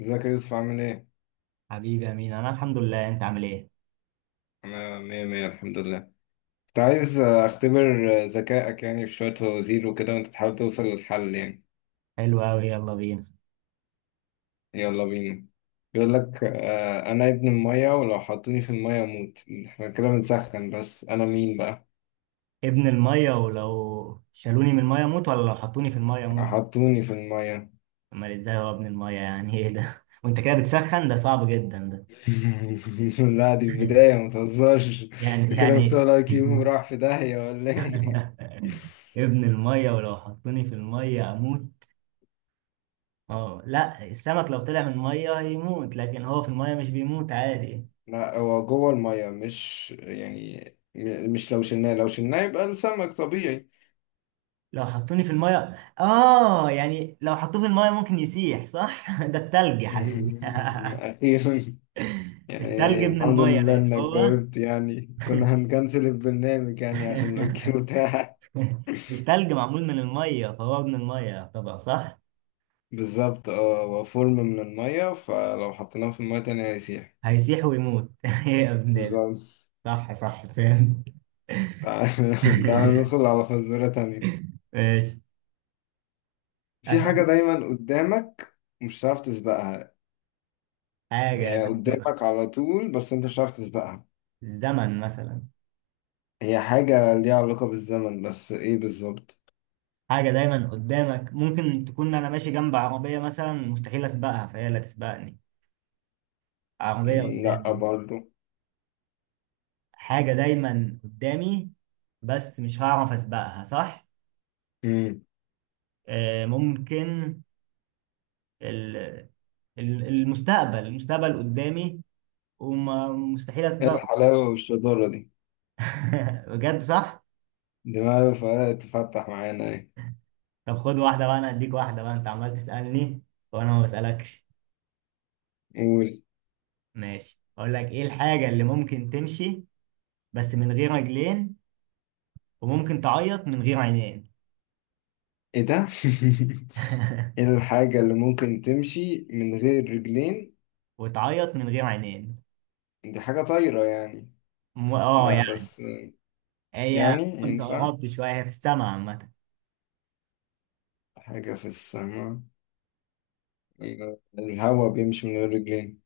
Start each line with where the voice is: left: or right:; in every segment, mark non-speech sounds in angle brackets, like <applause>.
left: ازيك يا يوسف، عامل ايه؟
right: حبيبي امين، انا الحمد لله. انت عامل ايه؟
left: انا مية مية الحمد لله. كنت عايز اختبر ذكائك، يعني في شوية فوازير وكده وانت تحاول توصل للحل يعني.
right: حلو قوي، يلا بينا.
left: يلا بينا. بيقول لك انا ابن المية، ولو حطوني في المية اموت. احنا كده بنسخن، بس انا مين بقى؟
right: ابن الميه ولو شالوني من الميه اموت، ولا لو حطوني في الميه اموت؟
left: حطوني في المية.
right: امال ازاي؟ هو ابن الميه يعني ايه ده؟ <laughs> وانت كده بتسخن، ده صعب جدا ده.
left: <laughs> لا دي البداية،
right: <laughs>
left: متهزرش. انت
right: يعني
left: كده
right: يعني
left: مستوى الاي كيو راح في داهية ولا ايه؟
right: <laughs> ابن الميه ولو حطوني في الميه اموت. اه لا، السمك لو طلع من الميه هيموت، لكن هو في الميه مش بيموت عادي.
left: لا، هو جوه المية مش يعني. مش لو شلناه يبقى السمك طبيعي.
right: لو حطوني في الميه. اه يعني لو حطوه في الميه ممكن يسيح، صح؟ <laughs> ده التلج يا حبيبي.
left: <laughs>
right: <laughs>
left: أخيرا.
right: التلج
left: يعني
right: من
left: الحمد
right: المية
left: لله
right: لأن
left: إنك
right: هو
left: جاوبت، يعني كنا هنكنسل البرنامج يعني عشان الأوكي
right: <laughs>
left: بتاعك.
right: التلج معمول من المية، فهو ابن المية طبعا، صح.
left: <laughs> بالظبط، اه، هو فورم من المية، فلو حطيناه في المية تانية هيسيح.
right: هيسيح ويموت <laughs> يا ابن
left: بالظبط.
right: صح صح، فاهم.
left: تعال. <laughs> تعال
right: <laughs>
left: ندخل على فزورة تانية.
right: ماشي.
left: في حاجة
right: أسأل.
left: دايما قدامك مش هتعرف تسبقها. يعني
right: حاجة
left: هي
right: دايما.
left: قدامك على طول بس أنت مش هتعرف تسبقها.
right: الزمن مثلا.
left: هي حاجة ليها علاقة بالزمن، بس إيه بالظبط؟
right: حاجة دايما قدامك، ممكن تكون أنا ماشي جنب عربية مثلا، مستحيل أسبقها فهي لا تسبقني. عربية
left: لأ
right: قدامي.
left: برضه.
right: حاجة دايما قدامي. بس مش هعرف أسبقها، صح.
left: مم.
right: ممكن ال- المستقبل قدامي. ومستحيل
left: إيه
right: اسبقه.
left: الحلاوة والشطارة دي؟
right: <laughs> بجد، صح.
left: دماغه فقط تفتح معانا ايه.
right: طب خد واحده بقى، انا اديك واحده بقى، انت عمال تسالني وانا ما بسالكش.
left: قول.
right: ماشي، اقول لك ايه الحاجه اللي ممكن تمشي بس من غير رجلين، وممكن تعيط من غير عينين؟
left: ايه ده؟ <laughs> ايه
right: <laughs>
left: الحاجة اللي ممكن تمشي من غير رجلين؟
right: وتعيط من غير عينين.
left: دي حاجة طايرة يعني.
right: اه
left: لا
right: يعني.
left: بس.
right: هي
left: يعني
right: كنت
left: ينفع.
right: قربت شويه، هي في السما عامه.
left: حاجة في السماء. الهوا بيمشي من غير رجلين.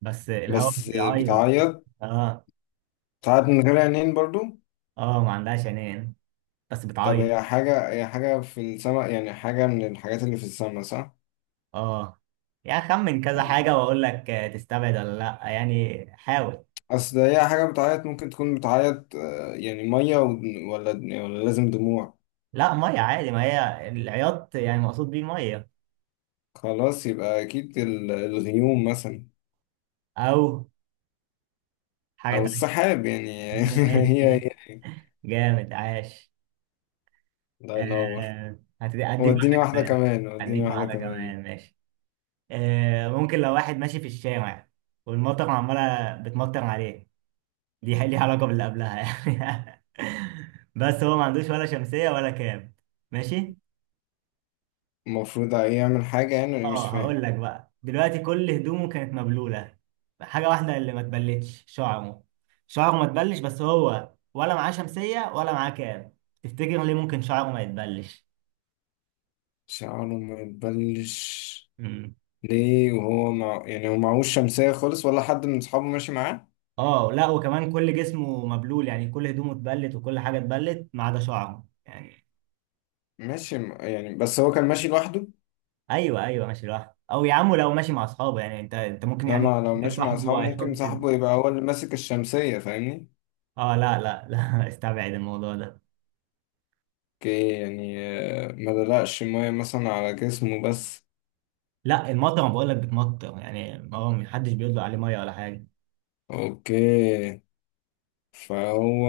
right: بس الهواء مش
left: بس
right: بيعيط.
left: بتعيط.
right: اه.
left: بتعيط من غير عينين برضو.
right: اه، ما عندهاش عينين بس
left: طب
right: بتعيط.
left: هي حاجة، في السماء، يعني حاجة من الحاجات اللي في السماء، صح؟
right: اه يعني خمن كذا
left: طب
right: حاجة واقول لك تستبعد ولا لا، يعني حاول.
left: أصل هي حاجة بتعيط، ممكن تكون بتعيط يعني مية، ولا، ولا لازم دموع.
right: لا مية عادي، ما هي العياط يعني مقصود بيه مية.
left: خلاص، يبقى أكيد الغيوم مثلا.
right: او حاجة
left: أو
right: تانية.
left: السحاب يعني. <laughs> هي
right: ماشي،
left: هي هي.
right: جامد عاش.
left: الله ينور.
right: هتدي اديك
left: وديني
right: واحدة
left: واحدة
right: كمان.
left: كمان وديني
right: اديك
left: واحدة
right: واحدة
left: كمان.
right: كمان، ماشي. ممكن لو واحد ماشي في الشارع والمطر عمالة بتمطر عليه، دي ليها علاقة باللي قبلها يعني. <laughs> بس هو ما عندوش ولا شمسية ولا كام. ماشي.
left: المفروض ايه يعمل حاجة يعني؟ أنا مش
right: اه
left: فاهم.
right: هقول لك بقى دلوقتي، كل هدومه كانت مبلوله، حاجه واحده اللي ما اتبلتش شعره. شعره ما اتبلش، بس هو ولا معاه شمسيه ولا معاه كاب. تفتكر ليه ممكن شعره ما يتبلش؟
left: شعره ما يتبلش.
right: مم.
left: ليه وهو مع... يعني هو معهوش شمسية خالص، ولا حد من أصحابه ماشي معاه.
right: اه لا، وكمان كل جسمه مبلول يعني، كل هدومه اتبلت وكل حاجه اتبلت ما عدا شعره يعني.
left: ماشي، يعني بس هو كان ماشي لوحده.
right: ايوه ايوه، ماشي لوحده. او يا عم لو ماشي مع اصحابه يعني، انت ممكن يعني
left: إنما لو
right: يجيب
left: ماشي مع
right: صاحبه
left: أصحابه ممكن
right: وهيحط.
left: صاحبه يبقى هو اللي ماسك الشمسية، فاهمني؟
right: اه لا لا لا، <laughs> استبعد الموضوع ده.
left: اوكي، يعني ما دلقش مية مثلا على جسمه بس.
right: لا المطر بقول لك بتمطر يعني، هو محدش بيطلق عليه ميه ولا حاجه.
left: اوكي. فهو،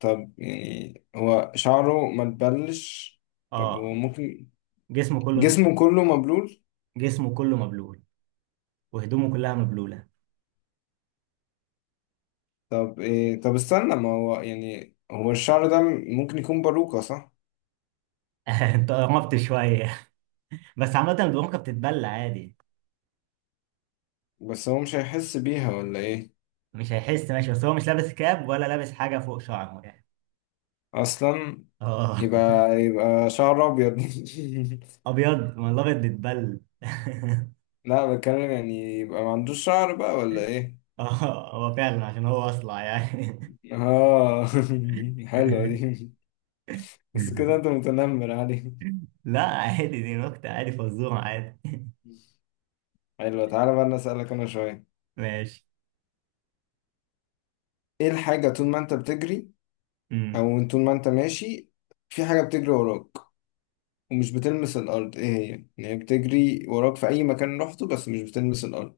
left: طب يعني هو شعره ما تبلش. طب
right: اه.
left: هو ممكن.
right: جسمه كله.
left: جسمه كله مبلول.
right: جسمه كله مبلول. وهدومه كلها مبلوله.
left: طب إيه؟ طب استنى، ما هو يعني هو الشعر ده ممكن يكون باروكة، صح؟
right: <laughs> انت قربت شويه، بس عامه البرونكه بتتبلى عادي.
left: بس هو مش هيحس بيها ولا ايه؟
right: مش هيحس ماشي، بس هو مش لابس كاب ولا لابس حاجه فوق شعره يعني.
left: اصلا
right: اه.
left: يبقى شعر ابيض.
right: ابيض، ما الابيض بيتبل. <laughs>
left: <laughs> لا، بتكلم يعني يبقى ما عندوش شعر بقى ولا ايه؟
right: اه هو فعلا عشان هو اصلع يعني.
left: اه. <laughs> حلوة دي.
right: <laughs>
left: بس كده انت متنمر عليه.
right: لا عادي، دي نكته عادي، فزوره عادي.
left: حلوة. تعالى بقى انا اسألك انا شوية.
right: ماشي.
left: ايه الحاجة طول ما انت بتجري،
right: امم.
left: او طول ما انت ماشي، في حاجة بتجري وراك ومش بتلمس الارض، ايه هي؟ يعني هي بتجري وراك في اي مكان رحته بس مش بتلمس الارض.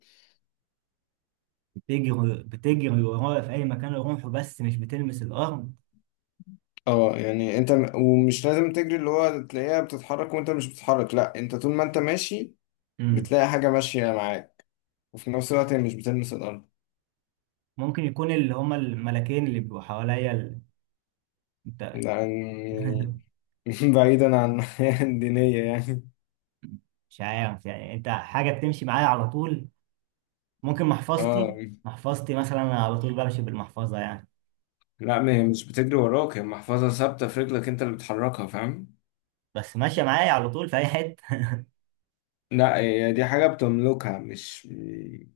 right: بتجري ورايا في اي مكان اروحه، بس مش بتلمس الارض.
left: اه يعني انت ومش لازم تجري، اللي هو تلاقيها بتتحرك وانت مش بتتحرك، لا، انت طول ما انت ماشي بتلاقي حاجة ماشية معاك، وفي نفس الوقت هي مش بتلمس الارض.
right: ممكن يكون اللي هما الملاكين اللي بيبقوا حواليا انت.
left: ده يعني؟
right: <laughs>
left: <laughs> بعيدا عن الحياة الدينية يعني.
right: مش عارف يعني، انت حاجة بتمشي معايا على طول؟ ممكن محفظتي.
left: اه
right: محفظتي مثلا، انا على طول بمشي بالمحفظة يعني.
left: لا، ما هي مش بتجري وراك، هي محفظة ثابتة في رجلك، انت اللي بتحركها، فاهم؟
right: بس ماشية معايا على طول في اي حتة.
left: لا، هي دي حاجة بتملكها مش.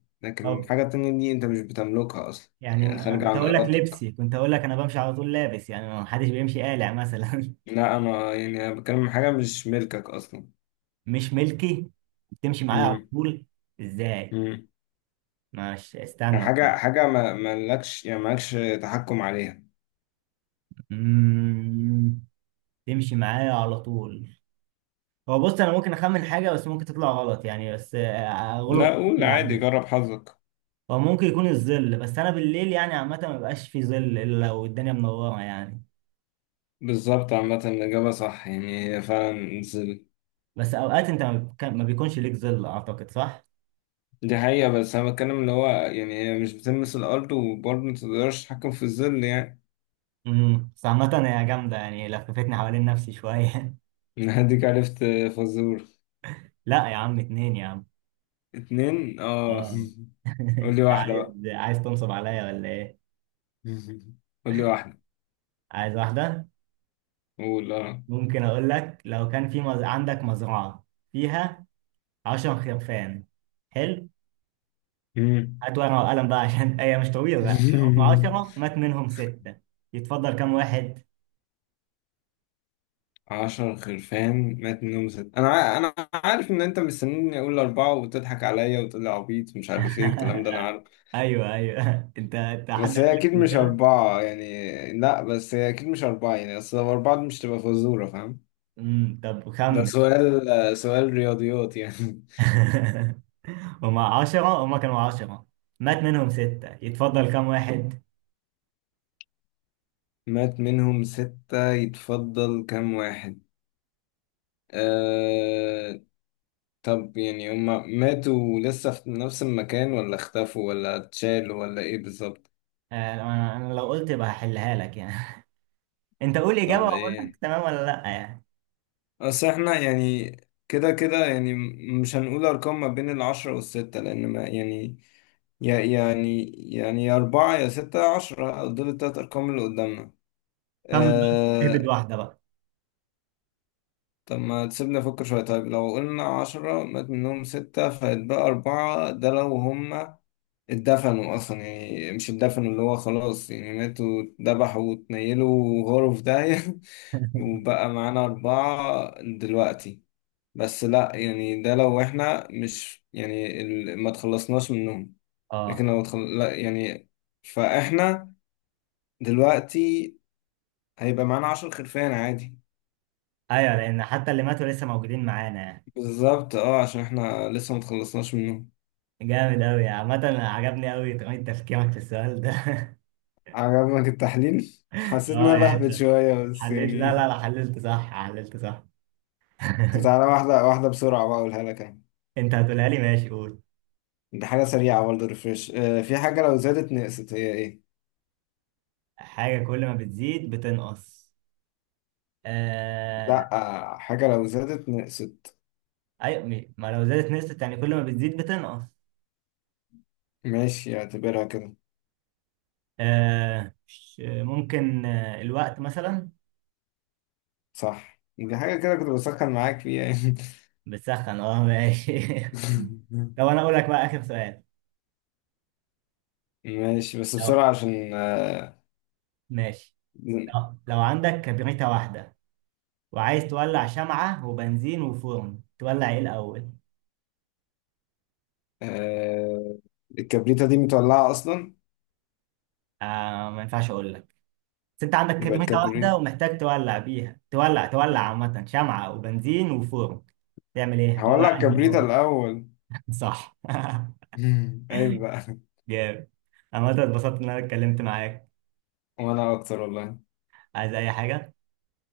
right: <laughs>
left: لكن
right: طب
left: حاجة تانية دي انت مش بتملكها اصلا،
right: يعني،
left: يعني
right: انا
left: خارجة
right: كنت
left: عن
right: هقول لك
left: ارادتك.
right: لبسي، كنت هقول لك انا بمشي على طول لابس يعني، ما حدش بيمشي قالع مثلا.
left: لا، انا يعني انا بتكلم عن حاجة مش ملكك اصلا.
right: <laughs> مش ملكي. بتمشي معايا على
left: امم.
right: طول ازاي؟
left: امم.
right: ماشي،
left: يعني
right: استنى طيب.
left: حاجة ما مالكش، يعني مالكش تحكم عليها.
right: مم. تمشي معايا على طول. هو بص، انا ممكن اخمن حاجه بس ممكن تطلع غلط يعني، بس اغلب
left: لا قول عادي،
right: بعدها.
left: جرب حظك.
right: هو ممكن يكون الظل، بس انا بالليل يعني عامه ما بيبقاش في ظل الا لو الدنيا منوره يعني.
left: بالظبط، عامة الإجابة صح، يعني هي فعلا الظل.
right: بس اوقات انت ما بيكونش ليك ظل، اعتقد صح.
left: دي حقيقة، بس أنا بتكلم اللي هو يعني هي مش بتلمس الأرض وبرضه متقدرش تتحكم في الظل يعني.
right: بس عامه هي جامده يعني، لففتني حوالين نفسي شويه.
left: <laughs> هديك عرفت. فزور.
right: <laughs> لا يا عم، اتنين يا عم.
left: 2 اه.
right: اه.
left: <laughs>
right: <laughs>
left: قول لي واحدة
right: عايز.
left: بقى.
right: عايز تنصب عليا ولا ايه؟
left: <laughs> قول لي واحدة.
right: عايز واحده.
left: قول. اه.
right: ممكن اقول لك، لو كان في عندك مزرعه فيها 10 خرفان. حلو.
left: مم.
right: هات ورقة وقلم بقى عشان هي مش طويلة لا. هم 10
left: <laughs>
right: مات منهم ستة، يتفضل كام واحد؟
left: 10 خرفان مات منهم ست، أنا أنا عارف إن أنت مستنيني أقول أربعة وتضحك عليا وتقول لي عبيط مش عارف إيه الكلام ده. أنا
right: <laughs>
left: عارف.
right: ايوه ايوه، انت حد
left: بس
right: قال
left: هي
right: لك
left: أكيد
right: قبل
left: مش
right: كده؟
left: أربعة يعني. لا بس هي أكيد مش أربعة يعني، أصل لو أربعة دي مش تبقى فزورة، فاهم؟
right: طب
left: ده
right: خمن.
left: سؤال رياضيات يعني.
right: <laughs> هم 10، هم كانوا 10 مات منهم ستة، يتفضل كام واحد؟
left: <laughs> مات منهم ستة يتفضل كام واحد؟ آه، طب يعني هما ماتوا لسه في نفس المكان، ولا اختفوا ولا اتشالوا، ولا ايه بالظبط؟
right: انا لو قلت يبقى هحلها لك يعني. <laughs> انت قول اجابة
left: طب
right: واقول لك
left: ايه؟
right: تمام ولا لا يعني.
left: اصل احنا يعني كده كده يعني مش هنقول ارقام ما بين العشرة والستة لان ما يعني، يا يعني يعني يا اربعة يا ستة يا عشرة، دول التلات ارقام اللي قدامنا.
right: خمن بقى، اهبد
left: آه،
right: واحدة بقى.
left: طب ما تسيبنا نفكر شوية. طيب لو قلنا عشرة مات منهم ستة فيتبقى أربعة، ده لو هما اتدفنوا أصلا، يعني مش اتدفنوا اللي هو خلاص يعني ماتوا اتذبحوا واتنيلوا غرف داهية. <laughs>
right: <laughs>
left: وبقى معانا أربعة دلوقتي. بس لأ، يعني ده لو إحنا مش يعني ما تخلصناش منهم. لكن
right: اه.
left: لو لأ يعني. فإحنا دلوقتي هيبقى معانا 10 خرفان عادي.
right: ايوه، لان حتى اللي ماتوا لسه موجودين معانا يعني.
left: بالظبط اه، عشان احنا لسه ما تخلصناش منهم.
right: جامد أوي، عامة عجبني أوي طريقة تفكيرك في السؤال ده.
left: عجبك التحليل،
right: <laughs>
left: حسيت ان
right: اه
left: انا
right: يعني
left: بهبت
right: انت
left: شويه بس
right: حللت. لا لا
left: يعني.
right: لا، حللت صح، حللت صح. <laughs>
left: طب تعالى واحده واحده بسرعه بقى اقولها لك انا.
right: انت هتقولها لي، ماشي، قول.
left: دي حاجه سريعه برضه، ريفرش. في حاجه لو زادت نقصت، هي ايه؟
right: حاجة كل ما بتزيد بتنقص. آه.
left: لا. حاجه لو زادت نقصت.
right: ايوه ما لو زادت نسبة يعني، كل ما بتزيد بتنقص.
left: ماشي اعتبرها كده.
right: ممكن الوقت مثلا.
left: صح، دي حاجه كده كنت بسخن معاك فيها يعني.
right: بتسخن، اه ماشي. <laughs> لو انا اقول لك بقى اخر سؤال.
left: <laughs> ماشي بس
right: لو
left: بسرعه عشان
right: ماشي. لو عندك كبريتة واحدة وعايز تولع شمعة وبنزين وفرن، تولع ايه الأول؟
left: آه، الكبريتة دي متولعة أصلا.
right: ما ينفعش اقول لك. بس انت عندك
left: يبقى
right: كمية واحدة
left: الكبريت.
right: ومحتاج تولع بيها، تولع عامة شمعة وبنزين وفرن، تعمل ايه؟
left: هولع
right: هتولع انهي
left: الكبريتة
right: الاول؟
left: الأول.
right: <laughs> صح. <laughs>
left: <laughs> عيب بقى.
right: جامد. عامة اتبسطت ان انا اتكلمت معاك.
left: وأنا أكتر والله.
right: عايز اي حاجة.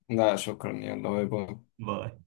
left: لا شكرا، يلا باي باي.
right: باي.